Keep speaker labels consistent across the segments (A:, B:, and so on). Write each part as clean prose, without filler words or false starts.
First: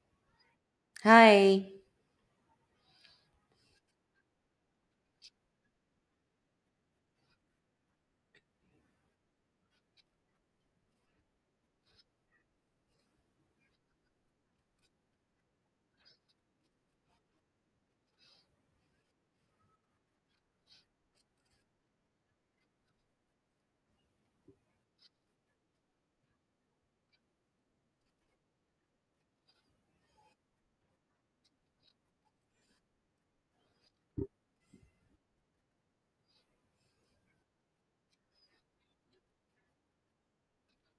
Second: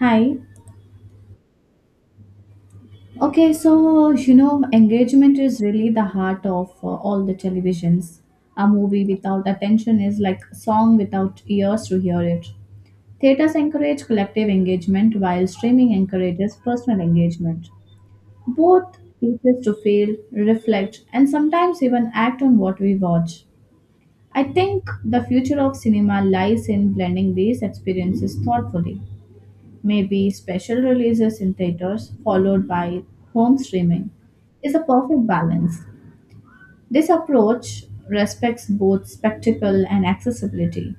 A: Hi.
B: Hi,
A: Engagement is really the heart of all the televisions. A movie without attention is like a song without ears to hear it. Theaters encourage collective engagement while streaming encourages personal engagement. Both teach us to feel, reflect, and sometimes even act on what we watch. I think the future of cinema lies in blending these experiences thoughtfully. Maybe special releases in theaters followed by home streaming, is a perfect balance. This approach respects both spectacle and accessibility.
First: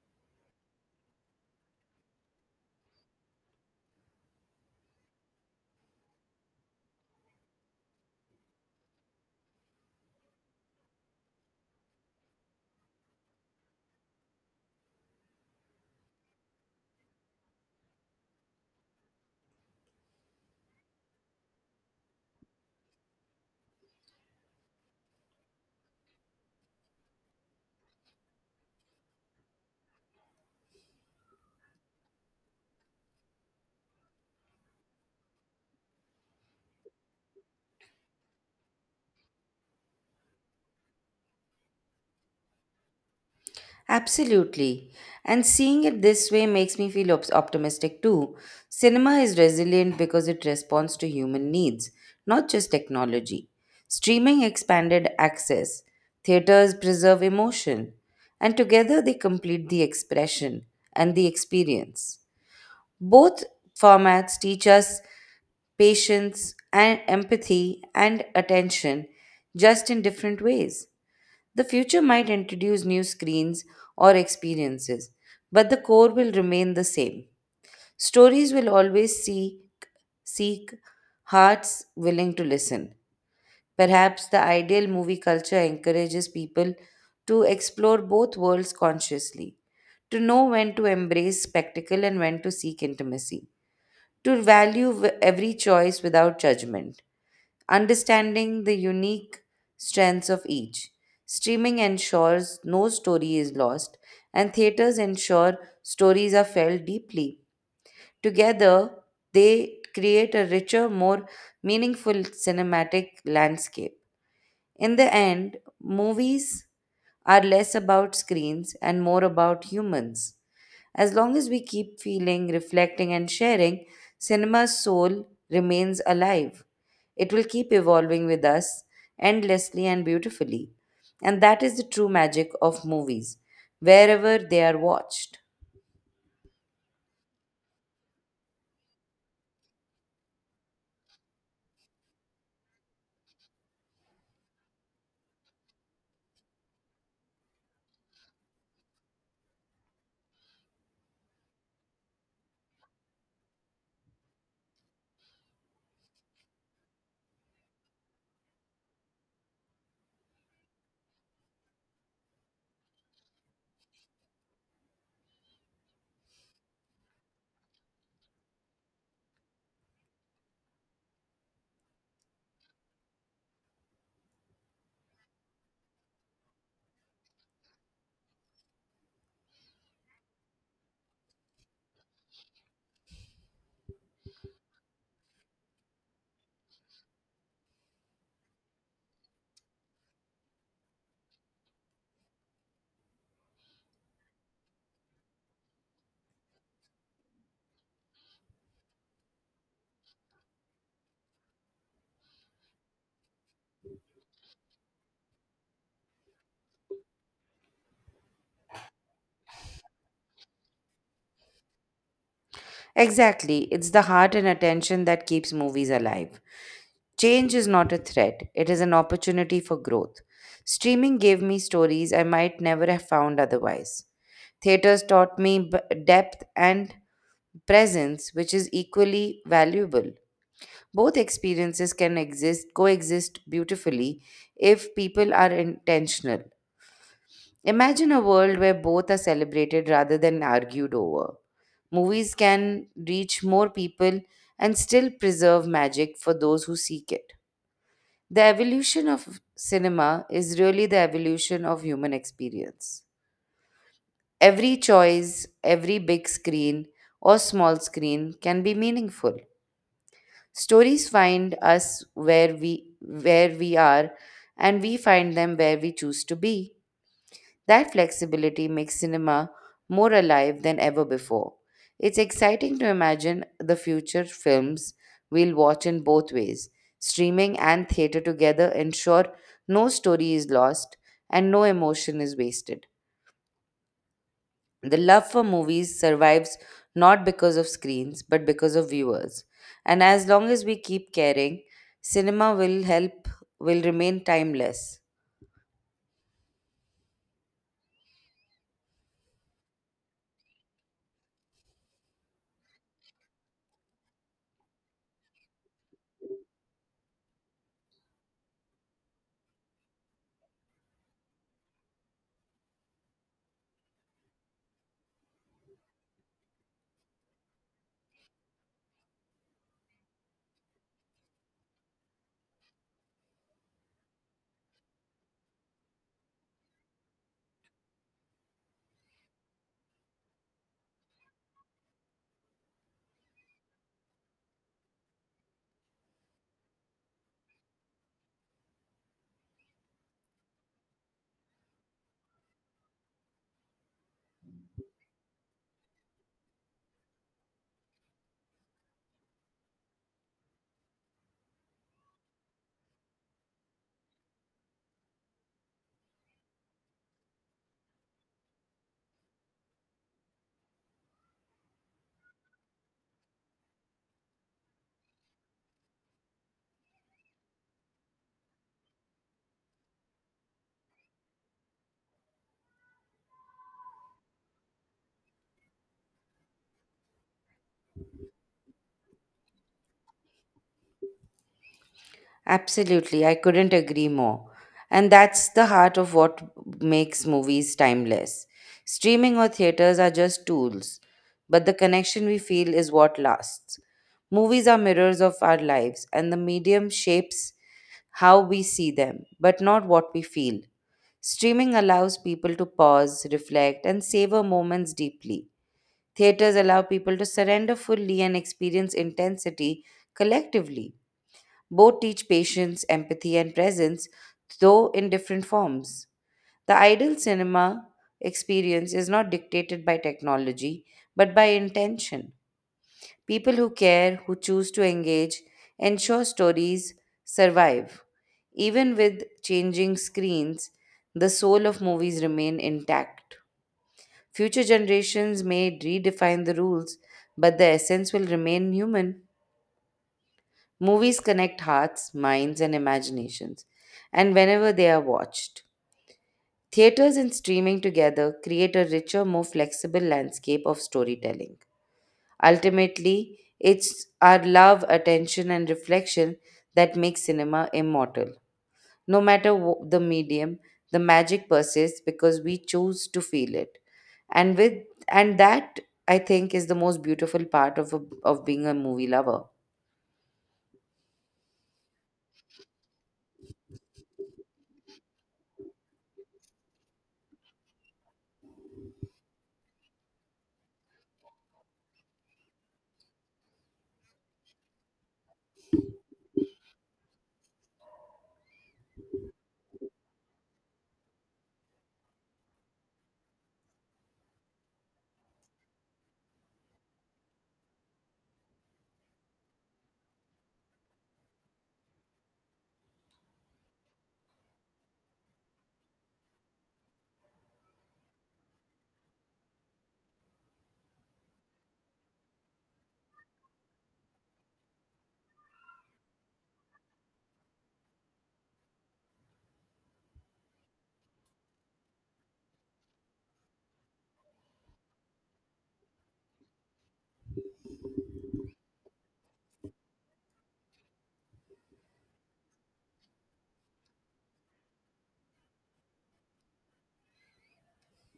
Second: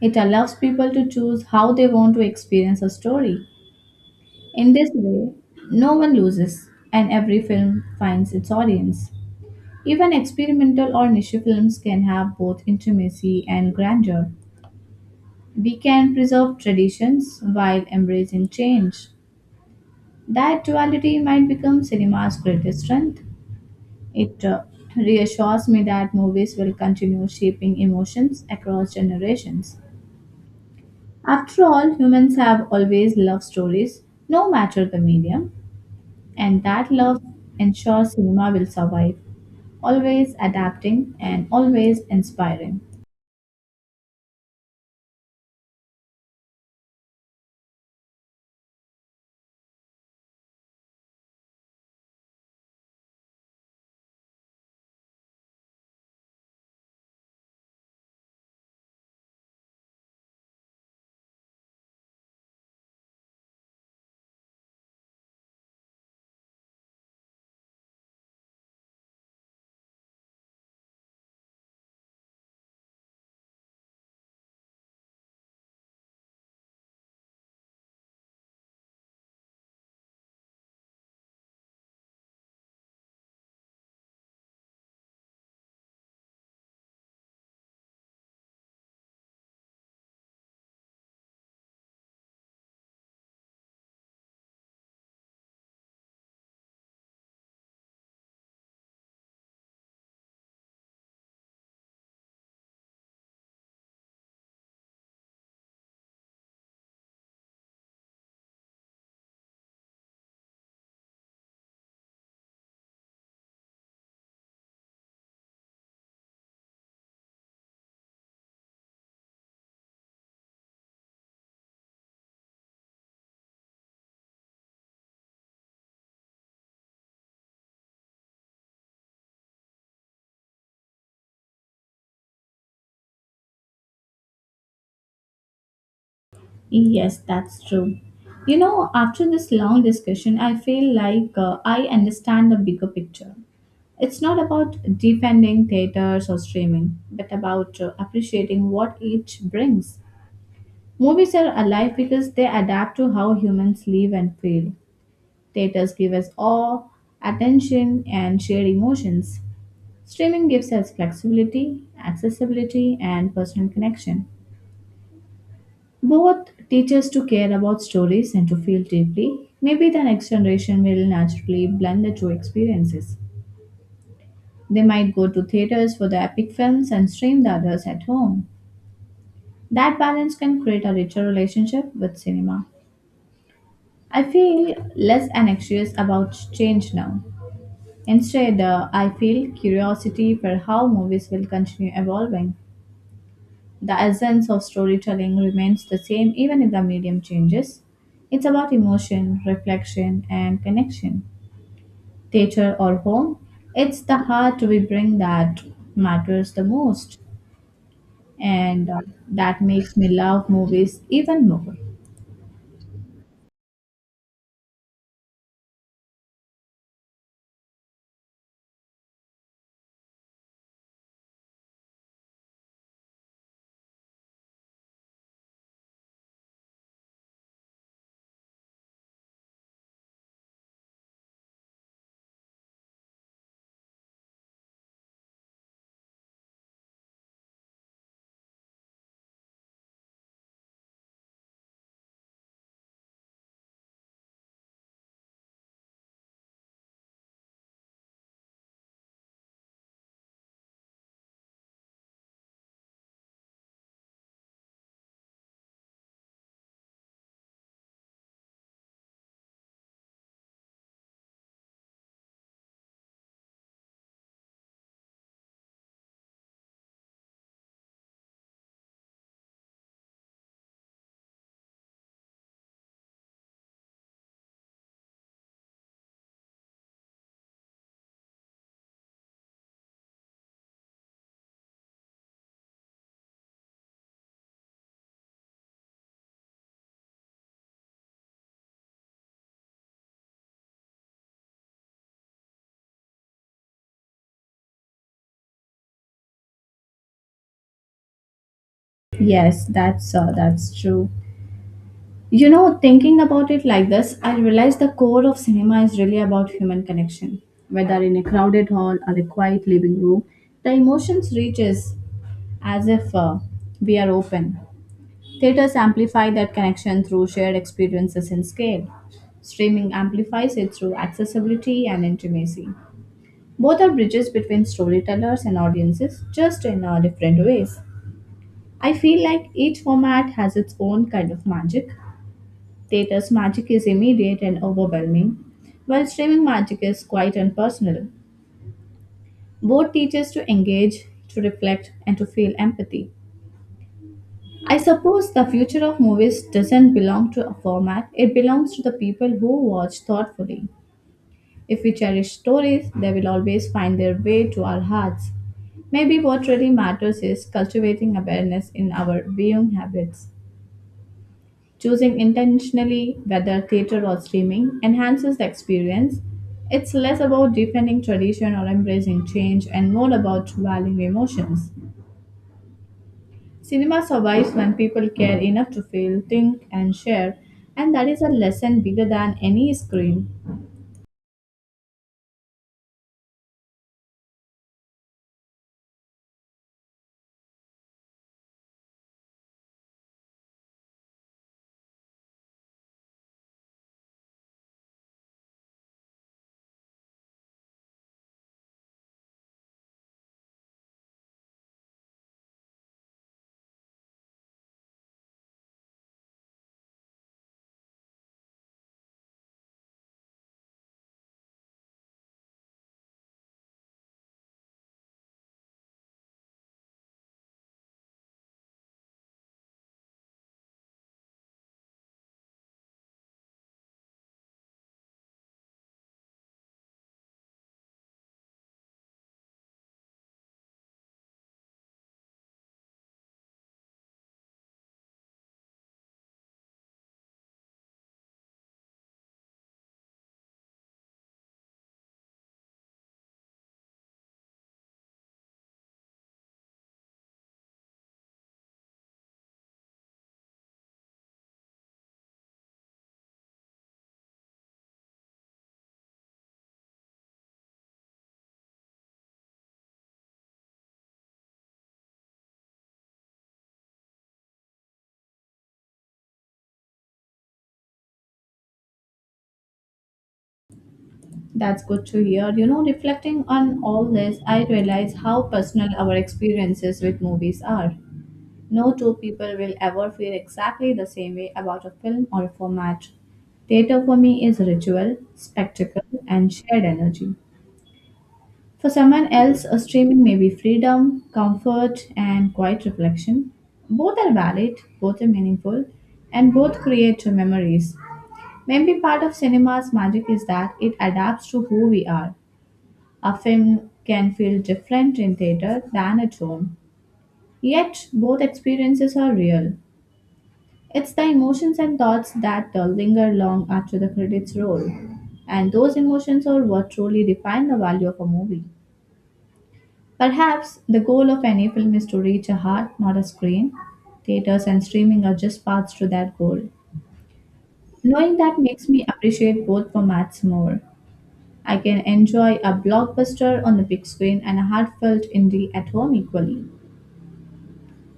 A: It allows people to choose how they want to experience a story. In this way, no one loses, and every film finds its audience. Even experimental or niche films can have both intimacy and grandeur. We can preserve traditions while embracing change. That duality might become cinema's greatest strength. It reassures me that movies will continue shaping emotions across generations. After all, humans have always loved stories, no matter the medium, and that love ensures cinema will survive, always adapting and always inspiring.
B: absolutely. And seeing it this way makes me feel optimistic too. Cinema is resilient because it responds to human needs, not just technology. Streaming expanded access, theaters preserve emotion, and together they complete the expression and the experience. Both formats teach us patience and empathy and attention just in different ways. The future might introduce new screens or experiences, but the core will remain the same. Stories will always seek hearts willing to listen. Perhaps the ideal movie culture encourages people to explore both worlds consciously, to know when to embrace spectacle and when to seek intimacy, to value every choice without judgment understanding the unique strengths of each. Streaming ensures no story is lost, and theaters ensure stories are felt deeply. Together, they create a richer, more meaningful cinematic landscape. In the end, movies are less about screens and more about humans. As long as we keep feeling, reflecting, and sharing, cinema's soul remains alive. It will keep evolving with us endlessly and beautifully. And that is the true magic of movies, wherever they are watched.
A: Yes, that's true. You know, after this long discussion, I feel like I understand the bigger picture. It's not about defending theaters or streaming, but about appreciating what each brings. Movies are alive because they adapt to how humans live and feel. Theaters give us awe, attention, and shared emotions. Streaming gives us flexibility, accessibility, and personal connection. Both teach us to care about stories and to feel deeply. Maybe the next generation will naturally blend the two experiences. They might go to theaters for the epic films and stream the others at home. That balance can create a richer relationship with cinema. I feel less anxious about change now. Instead, I feel curiosity for how movies will continue evolving. The essence of storytelling remains the same even if the medium changes. It's about emotion, reflection, and connection. Theater or home, it's the heart we bring that matters the most. And that makes me love movies even more.
B: Exactly, it's the heart and attention that keeps movies alive. Change is not a threat, it is an opportunity for growth. Streaming gave me stories I might never have found otherwise. Theaters taught me depth and presence, which is equally valuable. Both experiences can exist, coexist beautifully if people are intentional. Imagine a world where both are celebrated rather than argued over. Movies can reach more people and still preserve magic for those who seek it. The evolution of cinema is really the evolution of human experience. Every choice, every big screen or small screen can be meaningful. Stories find us where we are and we find them where we choose to be. That flexibility makes cinema more alive than ever before. It's exciting to imagine the future films we'll watch in both ways. Streaming and theater together ensure no story is lost and no emotion is wasted. The love for movies survives not because of screens but because of viewers. And as long as we keep caring, cinema will help, will remain timeless.
A: Yes, that's true. You know, thinking about it like this, I realize the core of cinema is really about human connection. Whether in a crowded hall or a quiet living room, the emotions reaches as if we are open. Theaters amplify that connection through shared experiences and scale. Streaming amplifies it through accessibility and intimacy. Both are bridges between storytellers and audiences, just in different ways. I feel like each format has its own kind of magic. Theatre's magic is immediate and overwhelming, while streaming magic is quite impersonal. Both teach us to engage, to reflect, and to feel empathy. I suppose the future of movies doesn't belong to a format, it belongs to the people who watch thoughtfully. If we cherish stories, they will always find their way to our hearts. Maybe what really matters is cultivating awareness in our viewing habits. Choosing intentionally whether theater or streaming enhances the experience. It's less about defending tradition or embracing change and more about valuing emotions. Cinema survives when people care enough to feel, think, and share, and that is a lesson bigger than any screen.
B: Absolutely, I couldn't agree more. And that's the heart of what makes movies timeless. Streaming or theaters are just tools, but the connection we feel is what lasts. Movies are mirrors of our lives, and the medium shapes how we see them, but not what we feel. Streaming allows people to pause, reflect, and savor moments deeply. Theaters allow people to surrender fully and experience intensity collectively. Both teach patience, empathy, and presence, though in different forms. The ideal cinema experience is not dictated by technology, but by intention. People who care, who choose to engage, ensure stories survive. Even with changing screens, the soul of movies remain intact. Future generations may redefine the rules, but the essence will remain human. Movies connect hearts, minds, and imaginations, and whenever they are watched. Theaters and streaming together create a richer, more flexible landscape of storytelling. Ultimately, it's our love, attention, and reflection that makes cinema immortal. No matter the medium, the magic persists because we choose to feel it. And with and that I think is the most beautiful part of of being a movie lover.
A: That's good to hear. You know, reflecting on all this, I realize how personal our experiences with movies are. No two people will ever feel exactly the same way about a film or a format. Theater for me is ritual, spectacle, and shared energy. For someone else, a streaming may be freedom, comfort, and quiet reflection. Both are valid, both are meaningful, and both create memories. Maybe part of cinema's magic is that it adapts to who we are. A film can feel different in theater than at home, yet both experiences are real. It's the emotions and thoughts that linger long after the credits roll, and those emotions are what truly define the value of a movie. Perhaps the goal of any film is to reach a heart, not a screen. Theaters and streaming are just paths to that goal. Knowing that makes me appreciate both formats more. I can enjoy a blockbuster on the big screen and a heartfelt indie at home equally.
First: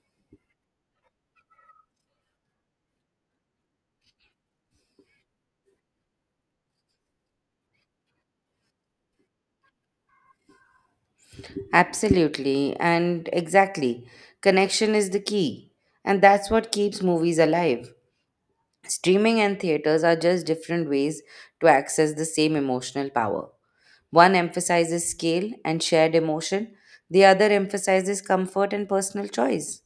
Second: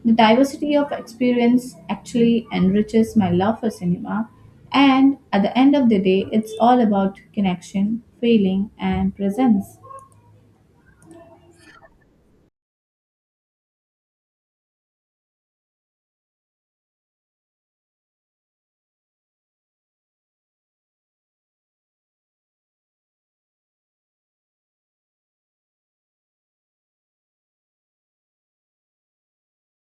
A: The diversity of experience actually enriches my love for cinema, and at the end of the day, it's all about connection, feeling, and presence.
B: Absolutely, and exactly. Connection is the key, and that's what keeps movies alive. Streaming and theaters are just different ways to access the same emotional power. One emphasizes scale and shared emotion, the other emphasizes comfort and personal choice.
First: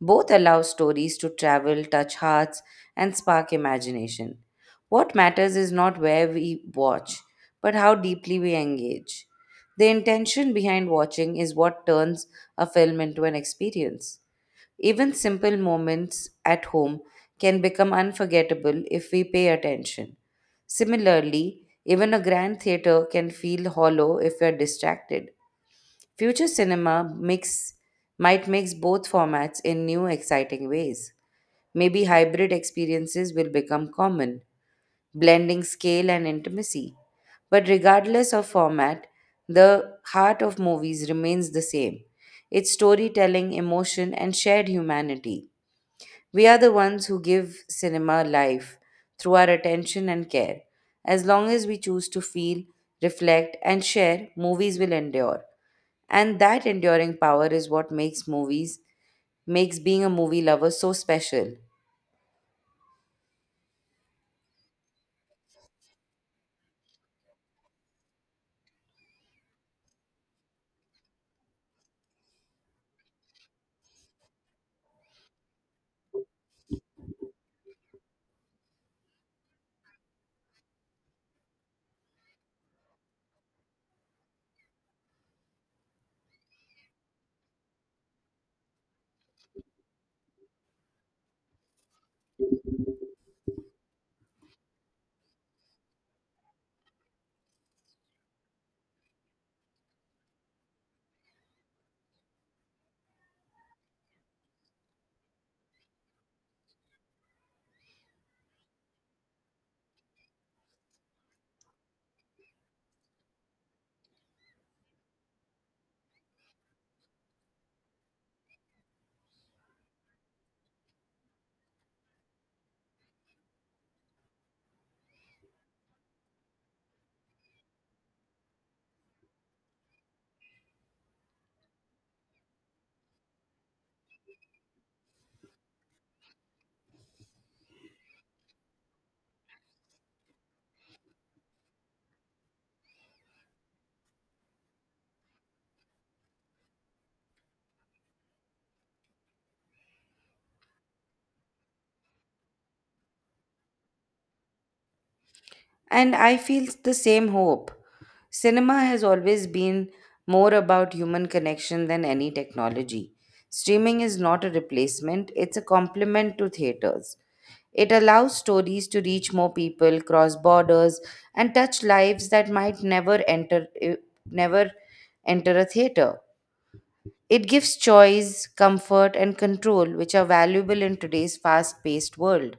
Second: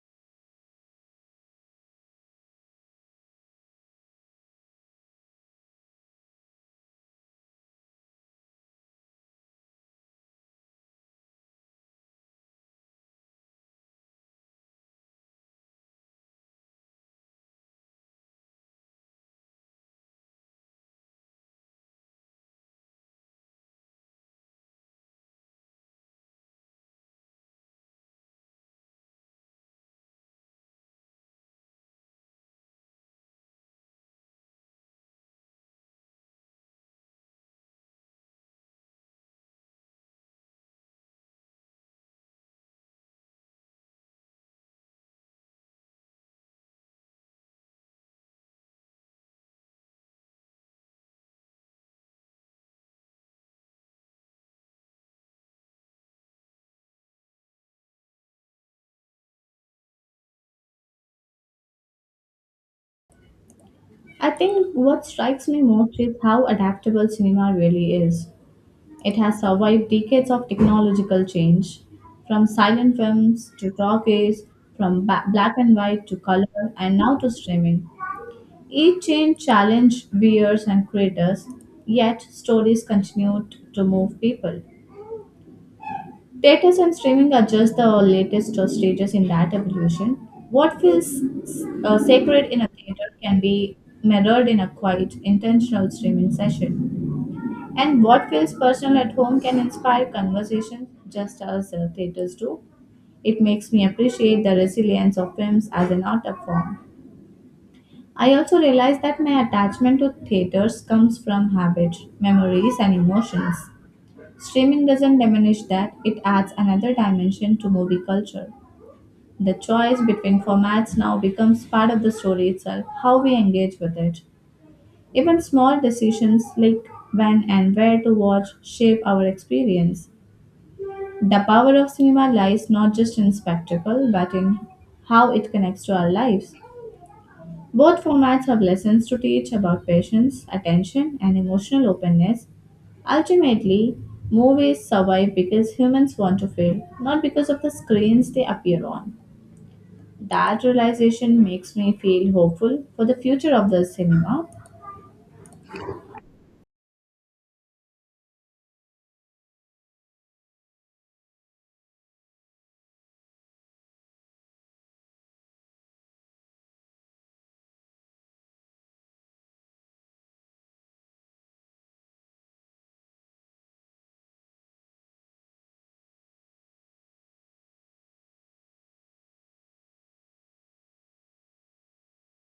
B: Both allow stories to travel, touch hearts, and spark imagination. What matters is not where we watch, but how deeply we engage. The intention behind watching is what turns a film into an experience. Even simple moments at home can become unforgettable if we pay attention. Similarly, even a grand theater can feel hollow if we are distracted. Future cinema mix might mix both formats in new exciting ways. Maybe hybrid experiences will become common, blending scale and intimacy. But regardless of format, the heart of movies remains the same. It's storytelling, emotion, and shared humanity. We are the ones who give cinema life through our attention and care. As long as we choose to feel, reflect, and share, movies will endure. And that enduring power is what makes being a movie lover so special.
A: I think what strikes me most is how adaptable cinema really is. It has survived decades of technological change, from silent films to talkies, from black and white to color, and now to streaming. Each change challenged viewers and creators, yet stories continued to move people. Theaters and streaming are just the latest stages in that evolution. What feels sacred in a theater can be mirrored in a quiet, intentional streaming session. And what feels personal at home can inspire conversations just as theaters do. It makes me appreciate the resilience of films as an art form. I also realize that my attachment to theaters comes from habit, memories, and emotions. Streaming doesn't diminish that, it adds another dimension to movie culture. The choice between formats now becomes part of the story itself, how we engage with it. Even small decisions like when and where to watch shape our experience. The power of cinema lies not just in spectacle, but in how it connects to our lives. Both formats have lessons to teach about patience, attention, and emotional openness. Ultimately, movies survive because humans want to feel, not because of the screens they appear on. That realization makes me feel hopeful for the future of the cinema.
B: And I feel the same hope. Cinema has always been more about human connection than any technology. Streaming is not a replacement, it's a complement to theaters. It allows stories to reach more people, cross borders, and touch lives that might never enter a theater. It gives choice, comfort, and control, which are valuable in today's fast-paced world.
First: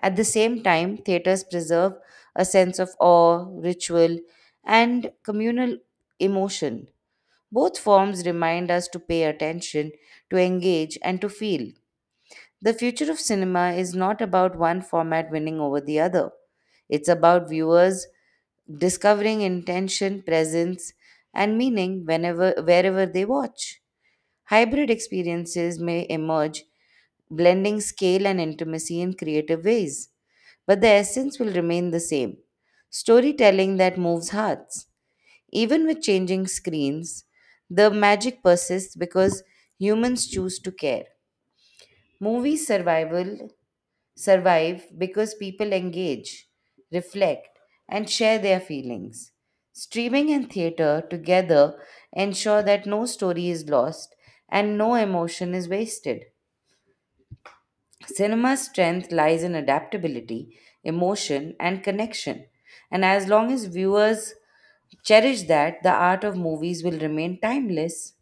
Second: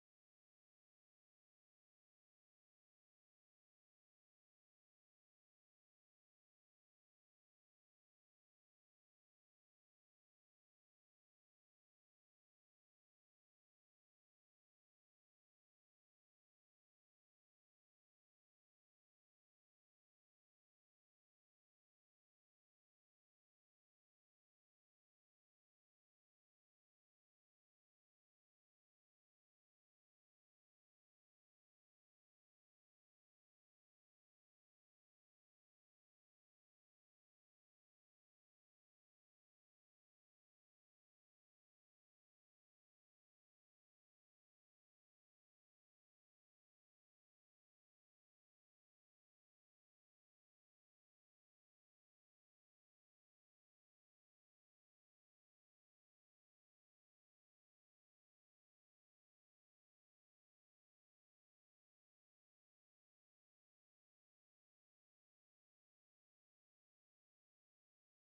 B: At the same time, theaters preserve a sense of awe, ritual, and communal emotion. Both forms remind us to pay attention, to engage, and to feel. The future of cinema is not about one format winning over the other. It's about viewers discovering intention, presence, and meaning whenever wherever they watch. Hybrid experiences may emerge blending scale and intimacy in creative ways. But the essence will remain the same storytelling that moves hearts. Even with changing screens, the magic persists because humans choose to care. Movies survival survive because people engage, reflect, and share their feelings. Streaming and theater together ensure that no story is lost and no emotion is wasted. Cinema's strength lies in adaptability, emotion, and connection. And as long as viewers cherish that, the art of movies will remain timeless.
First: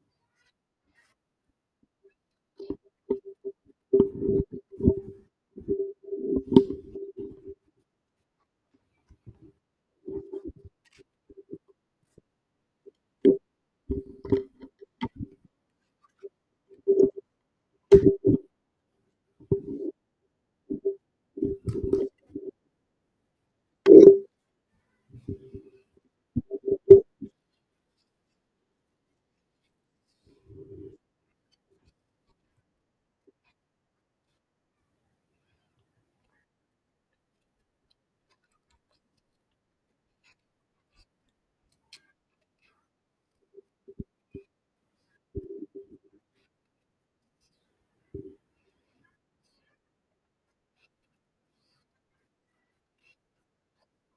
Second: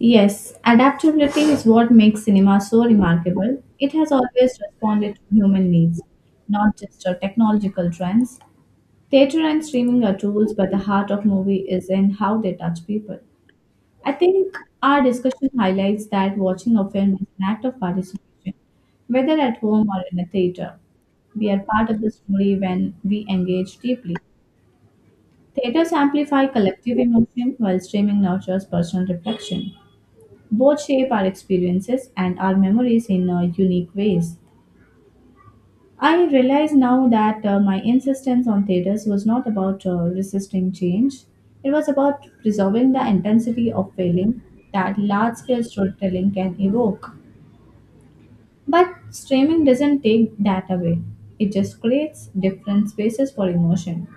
A: Yes, adaptability is what makes cinema so remarkable. It has always responded to human needs, not just to technological trends. Theatre and streaming are tools, but the heart of movie is in how they touch people. I think our discussion highlights that watching a film is an act of participation, whether at home or in a theatre. We are part of the story when we engage deeply. Theatres amplify collective emotion, while streaming nurtures personal reflection. Both shape our experiences and our memories in unique ways. I realize now that my insistence on theaters was not about resisting change, it was about preserving the intensity of feeling that large scale storytelling can evoke. But streaming doesn't take that away, it just creates different spaces for emotion.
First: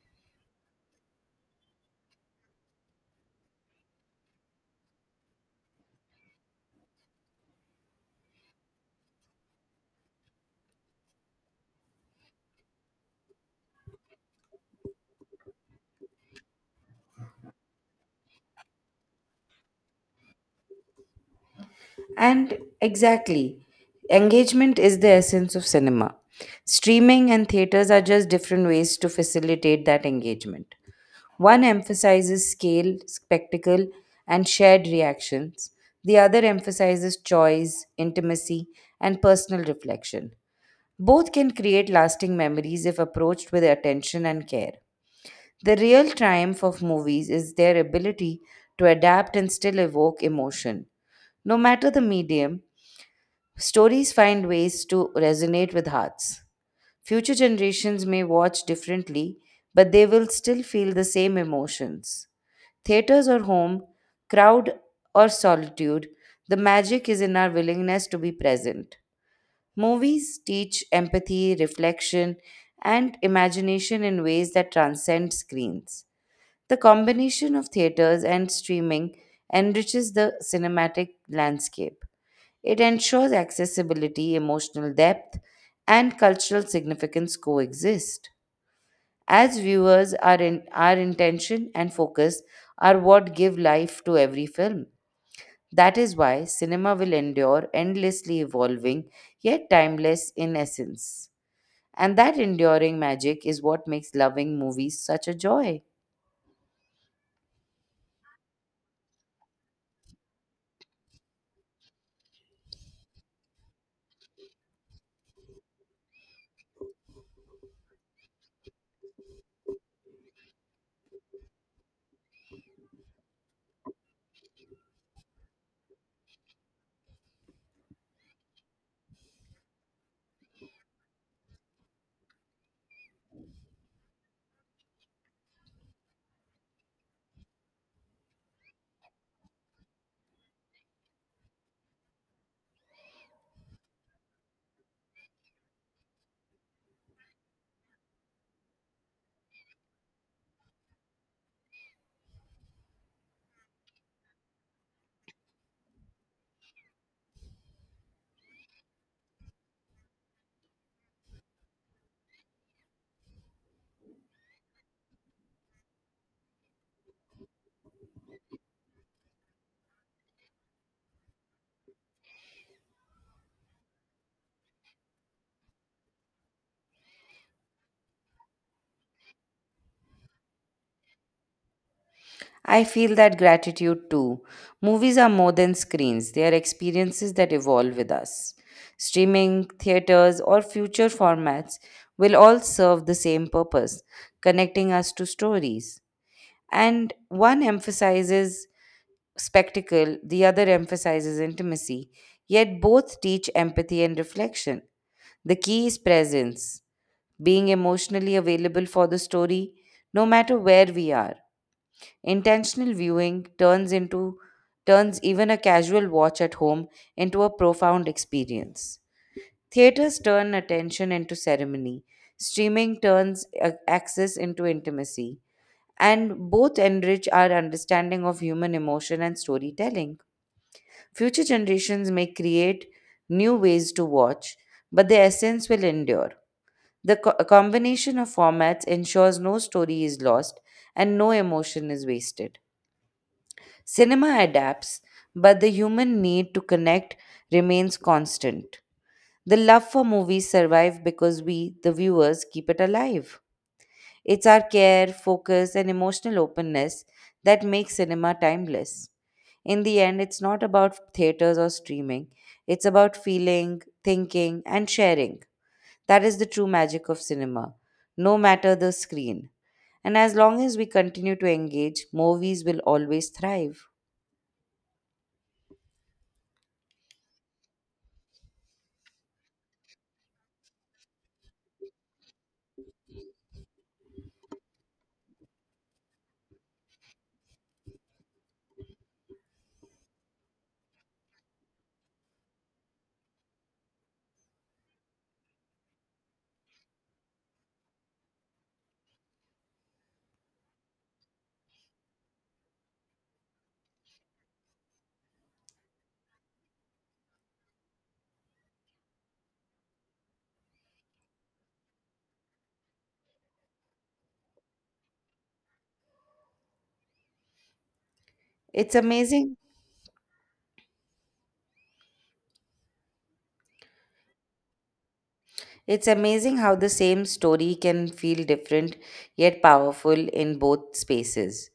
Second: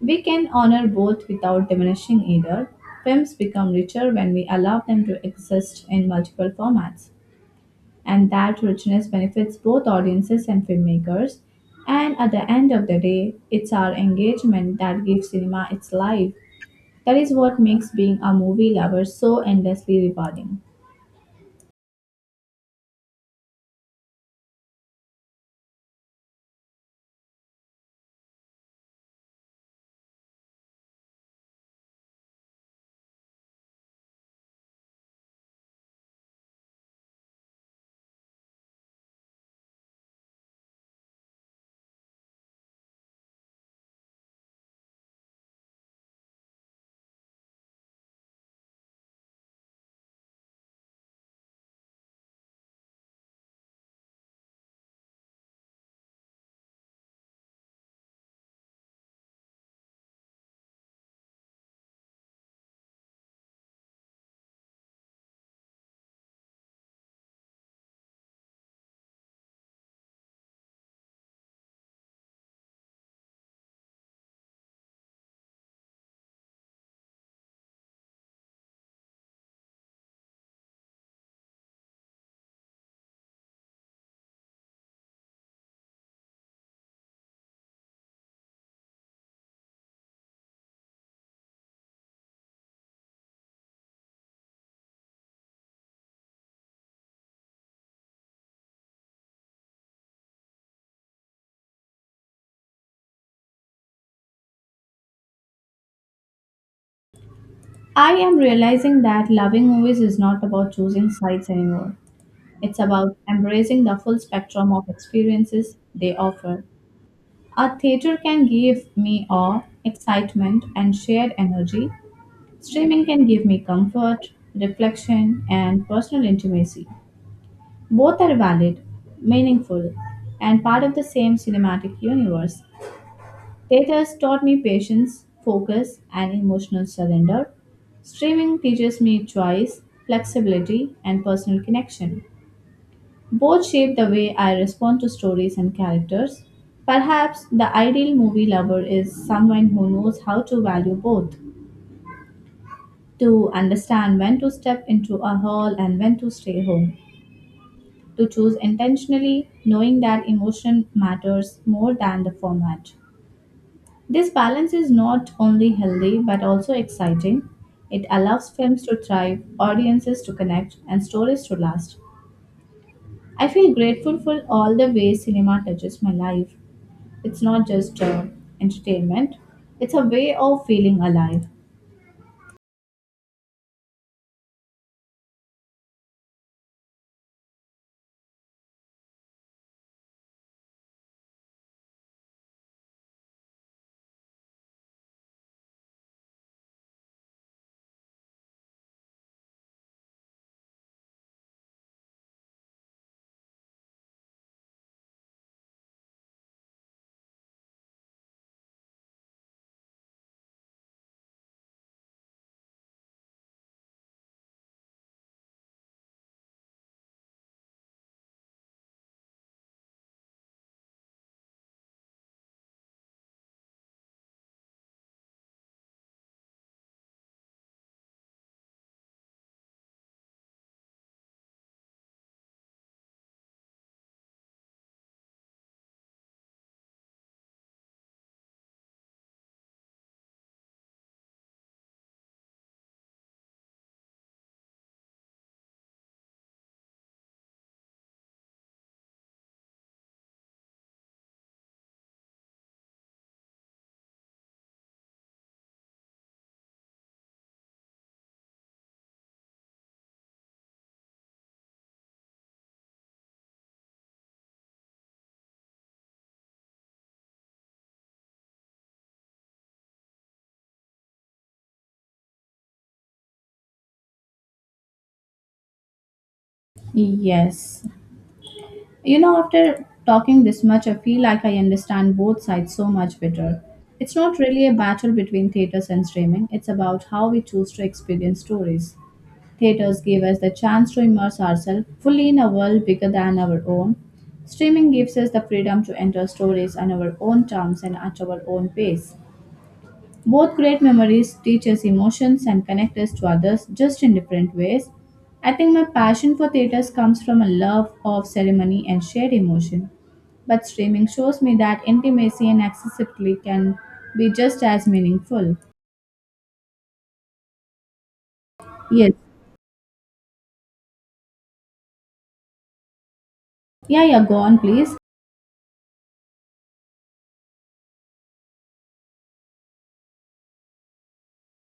A: We can honor both without diminishing either. Films become richer when we allow them to exist in multiple formats, and that richness benefits both audiences and filmmakers. And at the end of the day, it's our engagement that gives cinema its life. That is what makes being a movie lover so endlessly rewarding.
B: And exactly, engagement is the essence of cinema. Streaming and theaters are just different ways to facilitate that engagement. One emphasizes scale, spectacle, and shared reactions, the other emphasizes choice, intimacy, and personal reflection. Both can create lasting memories if approached with attention and care. The real triumph of movies is their ability to adapt and still evoke emotion. No matter the medium, stories find ways to resonate with hearts. Future generations may watch differently, but they will still feel the same emotions. Theaters or home, crowd or solitude, the magic is in our willingness to be present. Movies teach empathy, reflection, and imagination in ways that transcend screens. The combination of theaters and streaming enriches the cinematic landscape. It ensures accessibility, emotional depth, and cultural significance coexist. As viewers, our intention and focus are what give life to every film. That is why cinema will endure, endlessly evolving, yet timeless in essence. And that enduring magic is what makes loving movies such a joy.
A: I am realizing that loving movies is not about choosing sides anymore. It's about embracing the full spectrum of experiences they offer. A theater can give me awe, excitement, and shared energy. Streaming can give me comfort, reflection, and personal intimacy. Both are valid, meaningful, and part of the same cinematic universe. Theaters taught me patience, focus, and emotional surrender. Streaming teaches me choice, flexibility, and personal connection. Both shape the way I respond to stories and characters. Perhaps the ideal movie lover is someone who knows how to value both, to understand when to step into a hall and when to stay home, to choose intentionally, knowing that emotion matters more than the format. This balance is not only healthy but also exciting. It allows films to thrive, audiences to connect, and stories to last. I feel grateful for all the ways cinema touches my life. It's not just entertainment, it's a way of feeling alive.
B: I feel that gratitude too. Movies are more than screens, they are experiences that evolve with us. Streaming, theaters, or future formats will all serve the same purpose connecting us to stories. And one emphasizes spectacle, the other emphasizes intimacy, yet both teach empathy and reflection. The key is presence. Being emotionally available for the story, no matter where we are. Intentional viewing turns into turns even a casual watch at home into a profound experience. Theaters turn attention into ceremony. Streaming turns access into intimacy. And both enrich our understanding of human emotion and storytelling. Future generations may create new ways to watch, but the essence will endure. The combination of formats ensures no story is lost and no emotion is wasted. Cinema adapts, but the human need to connect remains constant. The love for movies survive because we, the viewers, keep it alive. It's our care, focus, and emotional openness that makes cinema timeless. In the end, it's not about theaters or streaming, it's about feeling, thinking, and sharing. That is the true magic of cinema, no matter the screen. And as long as we continue to engage, movies will always thrive.
A: Yes. You know, after talking this much, I feel like I understand both sides so much better. It's not really a battle between theaters and streaming, it's about how we choose to experience stories. Theaters give us the chance to immerse ourselves fully in a world bigger than our own. Streaming gives us the freedom to enter stories on our own terms and at our own pace. Both great memories teach us emotions and connect us to others just in different ways. I think my passion for theatres comes from a love of ceremony and shared emotion. But streaming shows me that intimacy and accessibility can be just as meaningful.
B: It's
A: Yes.
B: amazing.
A: Yeah, yeah, go on, please.
B: It's amazing how the same story can feel different yet powerful in both spaces.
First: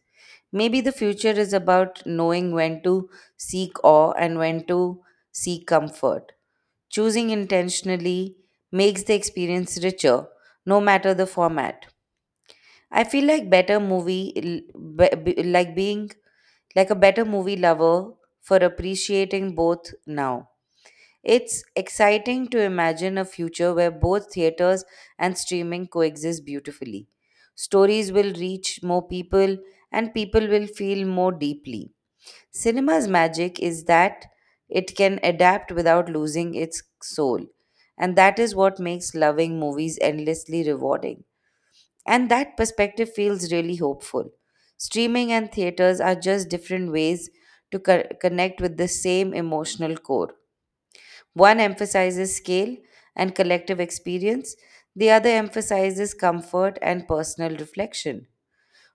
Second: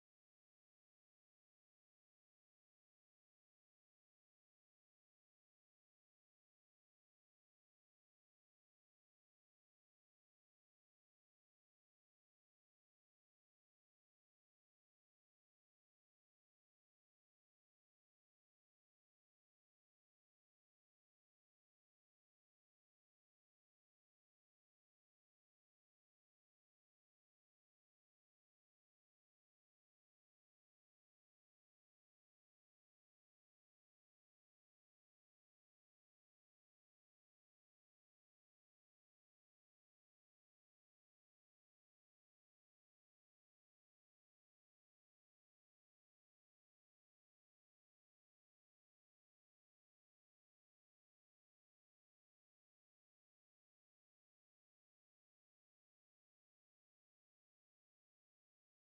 B: Maybe the future is about knowing when to seek awe and when to seek comfort. Choosing intentionally makes the experience richer, no matter the format. I feel like better movie, l- be- like being like a better movie lover for appreciating both now. It's exciting to imagine a future where both theaters and streaming coexist beautifully. Stories will reach more people and people will feel more deeply. Cinema's magic is that it can adapt without losing its soul, and that is what makes loving movies endlessly rewarding. And that perspective feels really hopeful. Streaming and theaters are just different ways to connect with the same emotional core. One emphasizes scale and collective experience, the other emphasizes comfort and personal reflection.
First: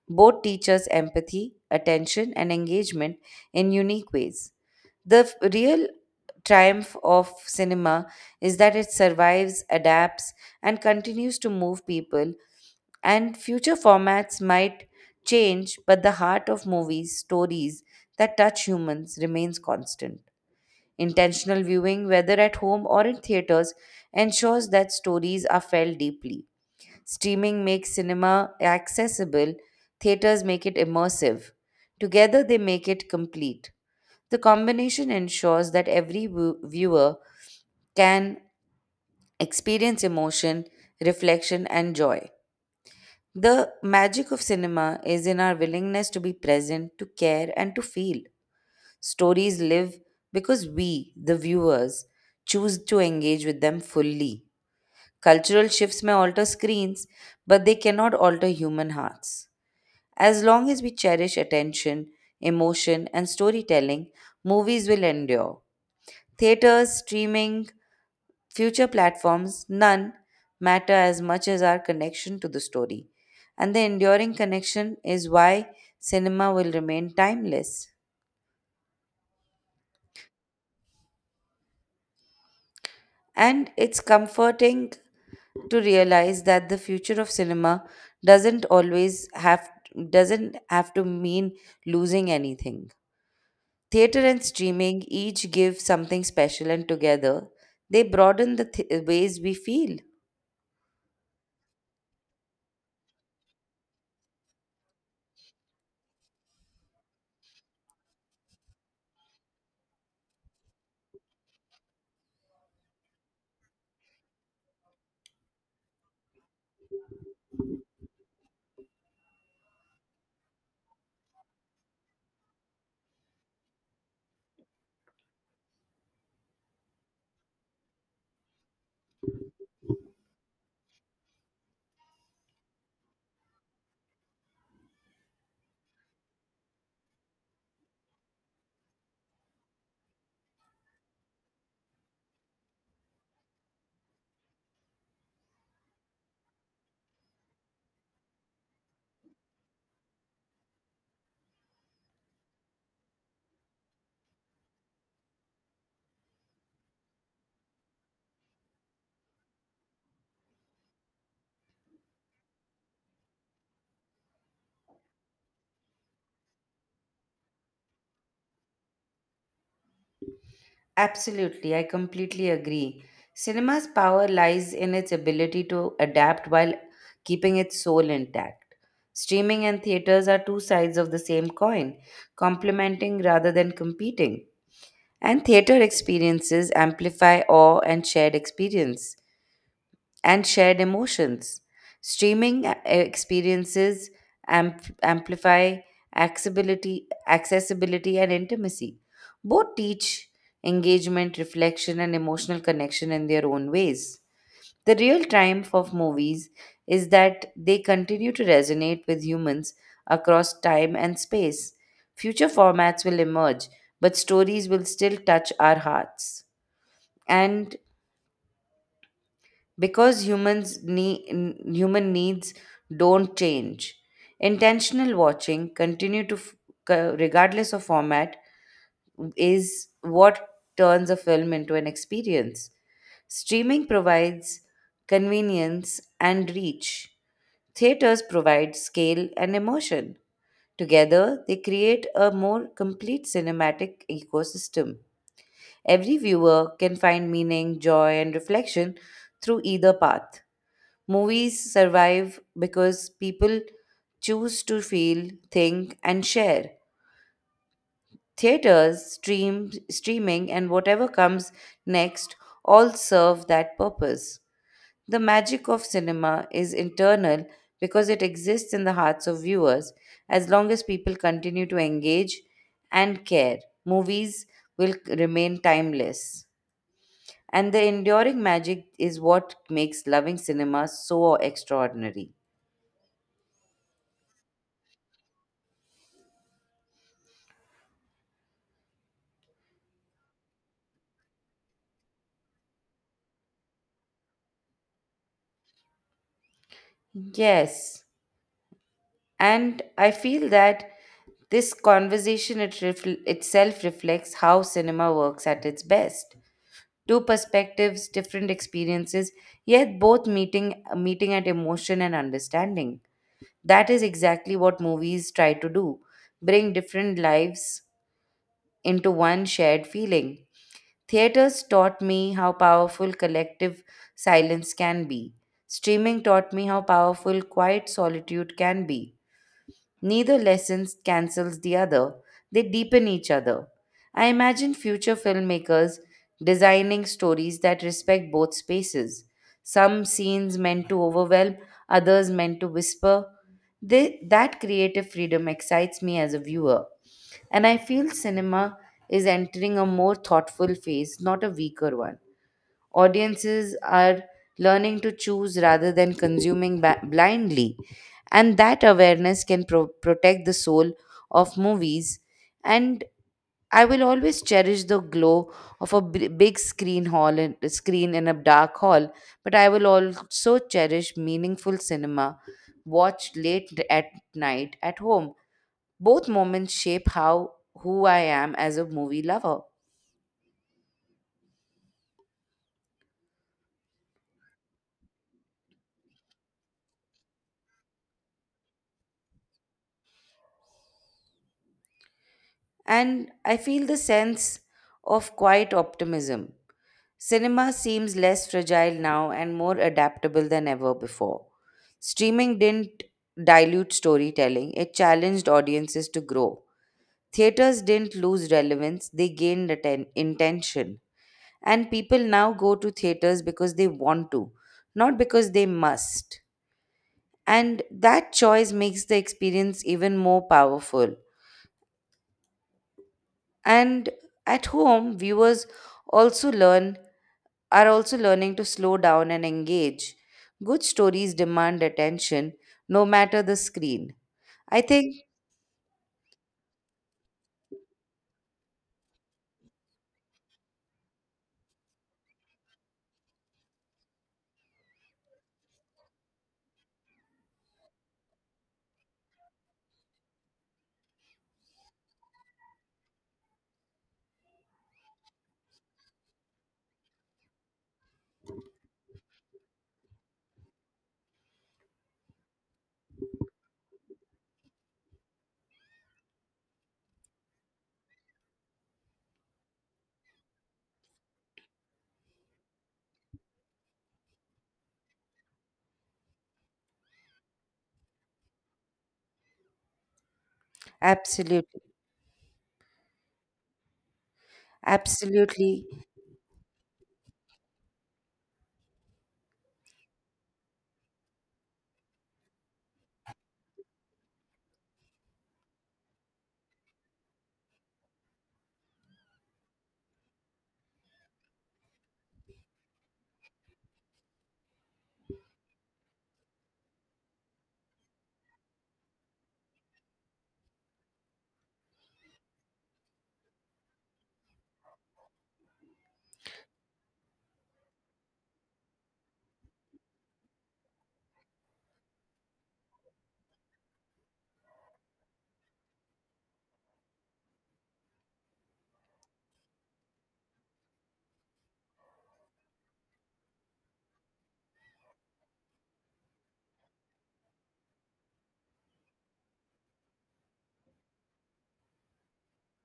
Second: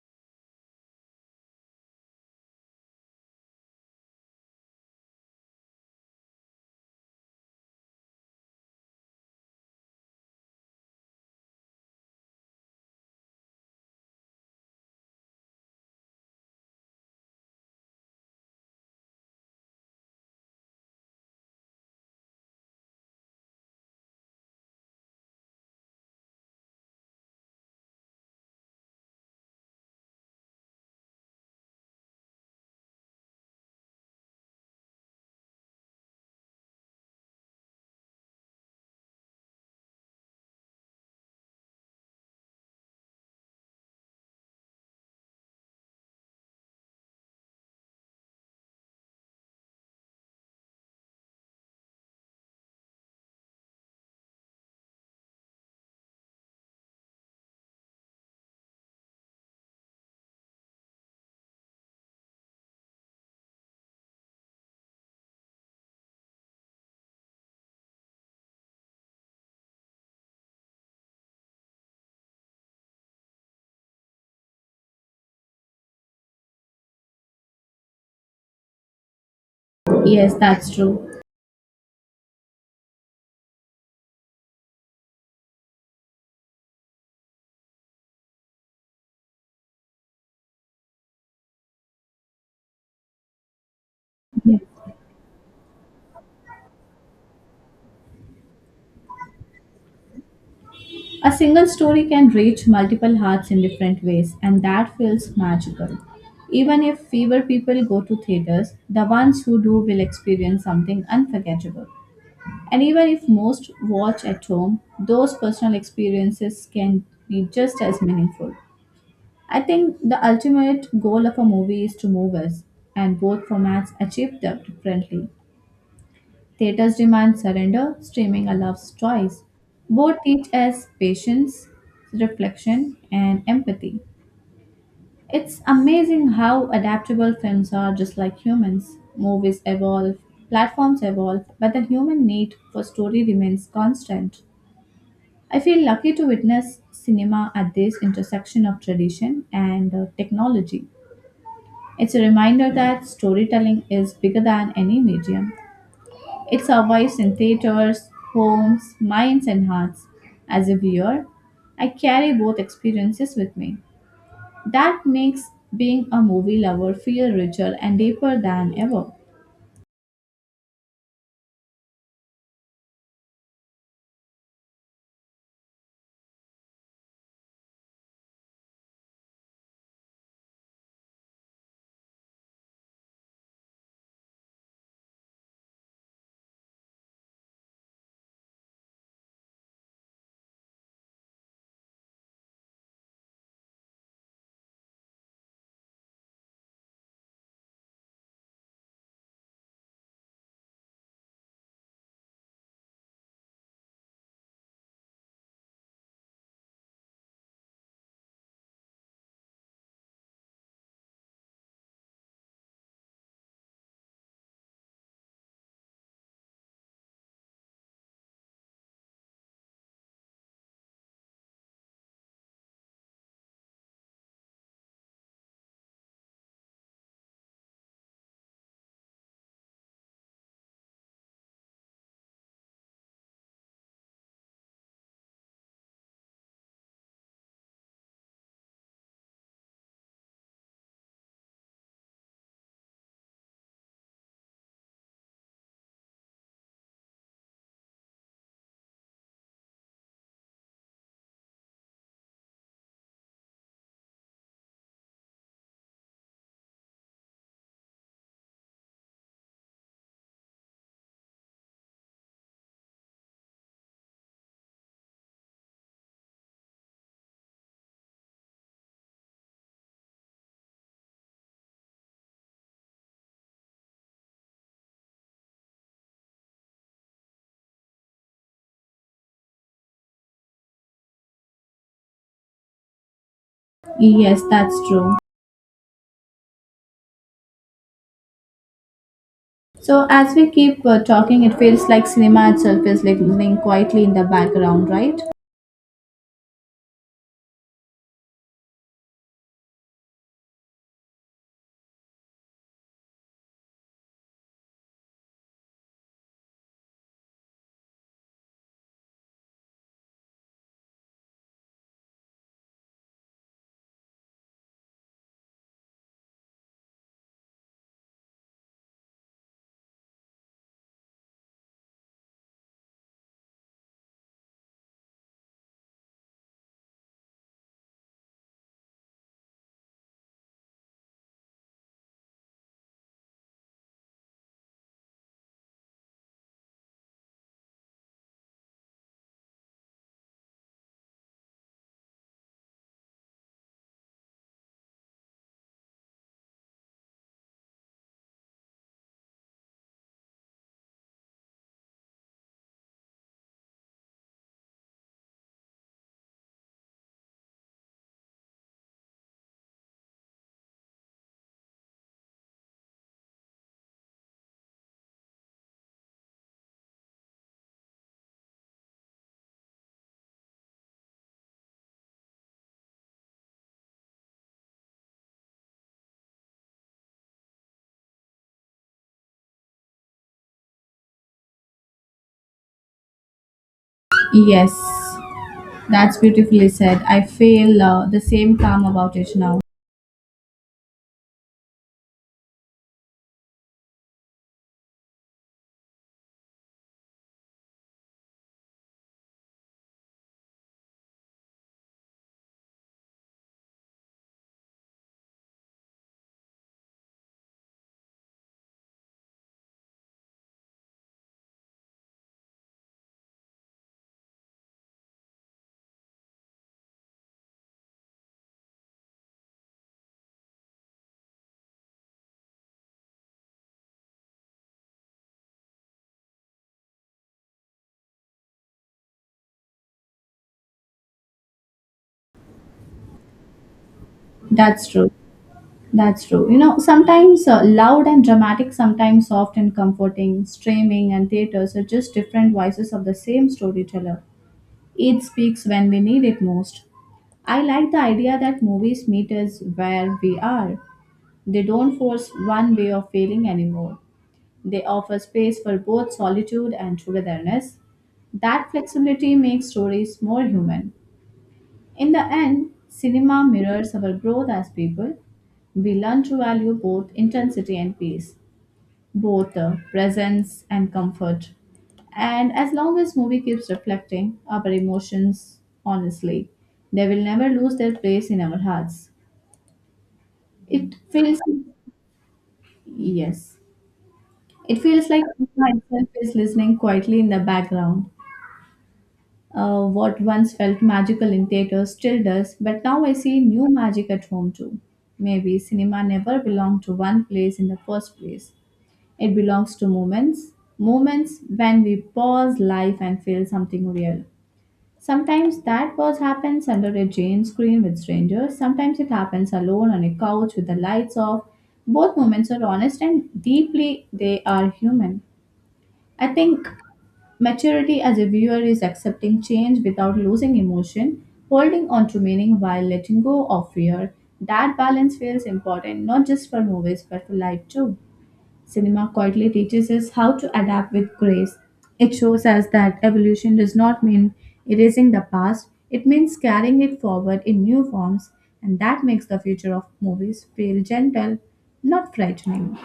B: Both teach us empathy, attention, and engagement in unique ways. The real triumph of cinema is that it survives, adapts, and continues to move people and future formats might change, but the heart of movies, stories that touch humans, remains constant. Intentional viewing, whether at home or in theaters, ensures that stories are felt deeply. Streaming makes cinema accessible, theaters make it immersive. Together, they make it complete. The combination ensures that every viewer can experience emotion, reflection, and joy. The magic of cinema is in our willingness to be present, to care, and to feel. Stories live because we, the viewers, choose to engage with them fully. Cultural shifts may alter screens, but they cannot alter human hearts. As long as we cherish attention, emotion, and storytelling, movies will endure. Theaters, streaming, future platforms, none matter as much as our connection to the story. And the enduring connection is why cinema will remain timeless.
A: Yes, that's true.
B: And it's comforting to realize that the future of cinema doesn't always have doesn't have to mean losing anything. Theater and
A: Yeah.
B: streaming each give something special, and together they broaden the ways we feel.
A: A single story can reach multiple hearts in different ways, and that feels magical. Even if fewer people go to theaters, the ones who do will experience something unforgettable. And even if most watch at home, those personal experiences can be just as meaningful. I think the ultimate goal of a movie is to move us, and both formats achieve that differently. Theaters demand surrender, streaming allows choice. Both teach us patience, reflection, and empathy. It's amazing how adaptable films are just like humans. Movies evolve, platforms evolve, but the human need for story remains constant. I feel lucky to witness cinema at this intersection of tradition and technology. It's a reminder that storytelling is bigger than any medium. It survives in theaters, homes, minds, and hearts. As a viewer, I carry both experiences with me. That makes being a movie lover feel richer and deeper than ever.
B: Absolutely, I completely agree. Cinema's power lies in its ability to adapt while keeping its soul intact. Streaming and theaters are two sides of the same coin, complementing rather than competing. And theater experiences amplify awe and shared experience, and shared emotions. Streaming experiences amplify accessibility and intimacy. Both teach engagement, reflection, and emotional connection in their own ways. The real triumph of movies is that they continue to resonate with humans across time and space. Future formats will emerge, but stories will still touch our hearts. And because human needs don't change, intentional watching continue to regardless of format is what turns a film into an experience. Streaming provides convenience and reach, theaters provide scale and emotion. Together they create a more complete cinematic ecosystem. Every viewer can find meaning, joy, and reflection through either path. Movies survive because people choose to feel, think, and share. Theaters, streaming, and whatever comes next all serve that purpose. The magic of cinema is internal because it exists in the hearts of viewers. As long as people continue to engage and care, movies will remain timeless. And the enduring magic is what makes loving cinema so extraordinary.
A: Yes, that's true. So, as we keep talking, it feels like cinema itself is like living quietly in the background, right?
B: Yes, and I feel that this conversation itself reflects how cinema works at its best. Two perspectives, different experiences, yet both meeting at emotion and understanding. That is exactly what movies try to do, bring different lives into one shared feeling. Theaters taught me how powerful collective silence can be. Streaming taught me how powerful quiet solitude can be. Neither lesson cancels the other, they deepen each other. I imagine future filmmakers designing stories that respect both spaces. Some scenes meant to overwhelm, others meant to whisper. That creative freedom excites me as a viewer. And I feel cinema is entering a more thoughtful phase, not a weaker one. Audiences are learning to choose rather than consuming blindly, and that awareness can protect the soul of movies. And I will always cherish the glow of a b- big screen hall and screen in a dark hall, but I will also cherish meaningful cinema watched late at night at home. Both moments shape how who I am as a movie lover.
A: Yes, that's beautifully said. I feel the same calm about it now.
B: And I feel the sense of quiet optimism. Cinema seems less fragile now and more adaptable than ever before. Streaming didn't dilute storytelling, it challenged audiences to grow. Theaters didn't lose relevance, they gained intention. And people now go to theaters because they want to, not because they must. And that choice makes the experience even more powerful. And at home, viewers also learn are also learning to slow down and engage. Good stories demand attention, no matter the screen. I
A: That's true.
B: think
A: That's true. You know, sometimes loud and dramatic, sometimes soft and comforting. Streaming and theaters are just different voices of the same storyteller. It speaks when we need it most. I like the idea that movies meet us where we are. They don't force one way of feeling anymore. They offer space for both solitude and togetherness. That flexibility makes stories more human. In the end, cinema mirrors our growth as people. We learn to value both intensity and pace, both presence and comfort. And as long as movie keeps reflecting our emotions honestly, they will never lose their place in our hearts. It feels
B: Absolutely,
A: yes. It feels like cinema
B: absolutely,
A: itself is listening quietly in the background. What once felt magical in theaters still does, but now I see new magic at home too. Maybe cinema never belonged to one place in the first place. It belongs to moments, moments when we pause life and feel something real. Sometimes that pause happens under a Jane screen with strangers, sometimes it happens alone on a couch with the lights off. Both moments are honest and deeply they are human. I think Maturity as a viewer is accepting change without losing emotion, holding on to meaning while letting go of fear. That balance feels important not just for movies but for life too. Cinema quietly teaches us how to adapt with grace. It shows us that evolution does not mean erasing the past, it means carrying it forward in new forms, and that makes the future of movies feel gentle, not frightening.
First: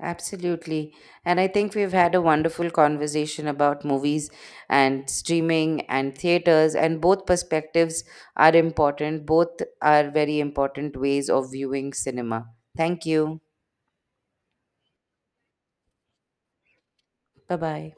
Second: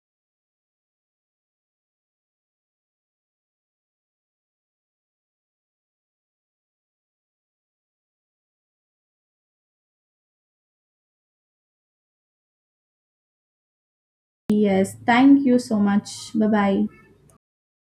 B: absolutely. And I think we've had a wonderful conversation about movies and streaming and theaters, and both perspectives are important. Both are very important ways of viewing cinema. Thank you.
A: Yes, thank you so much. Bye bye.
B: Bye bye.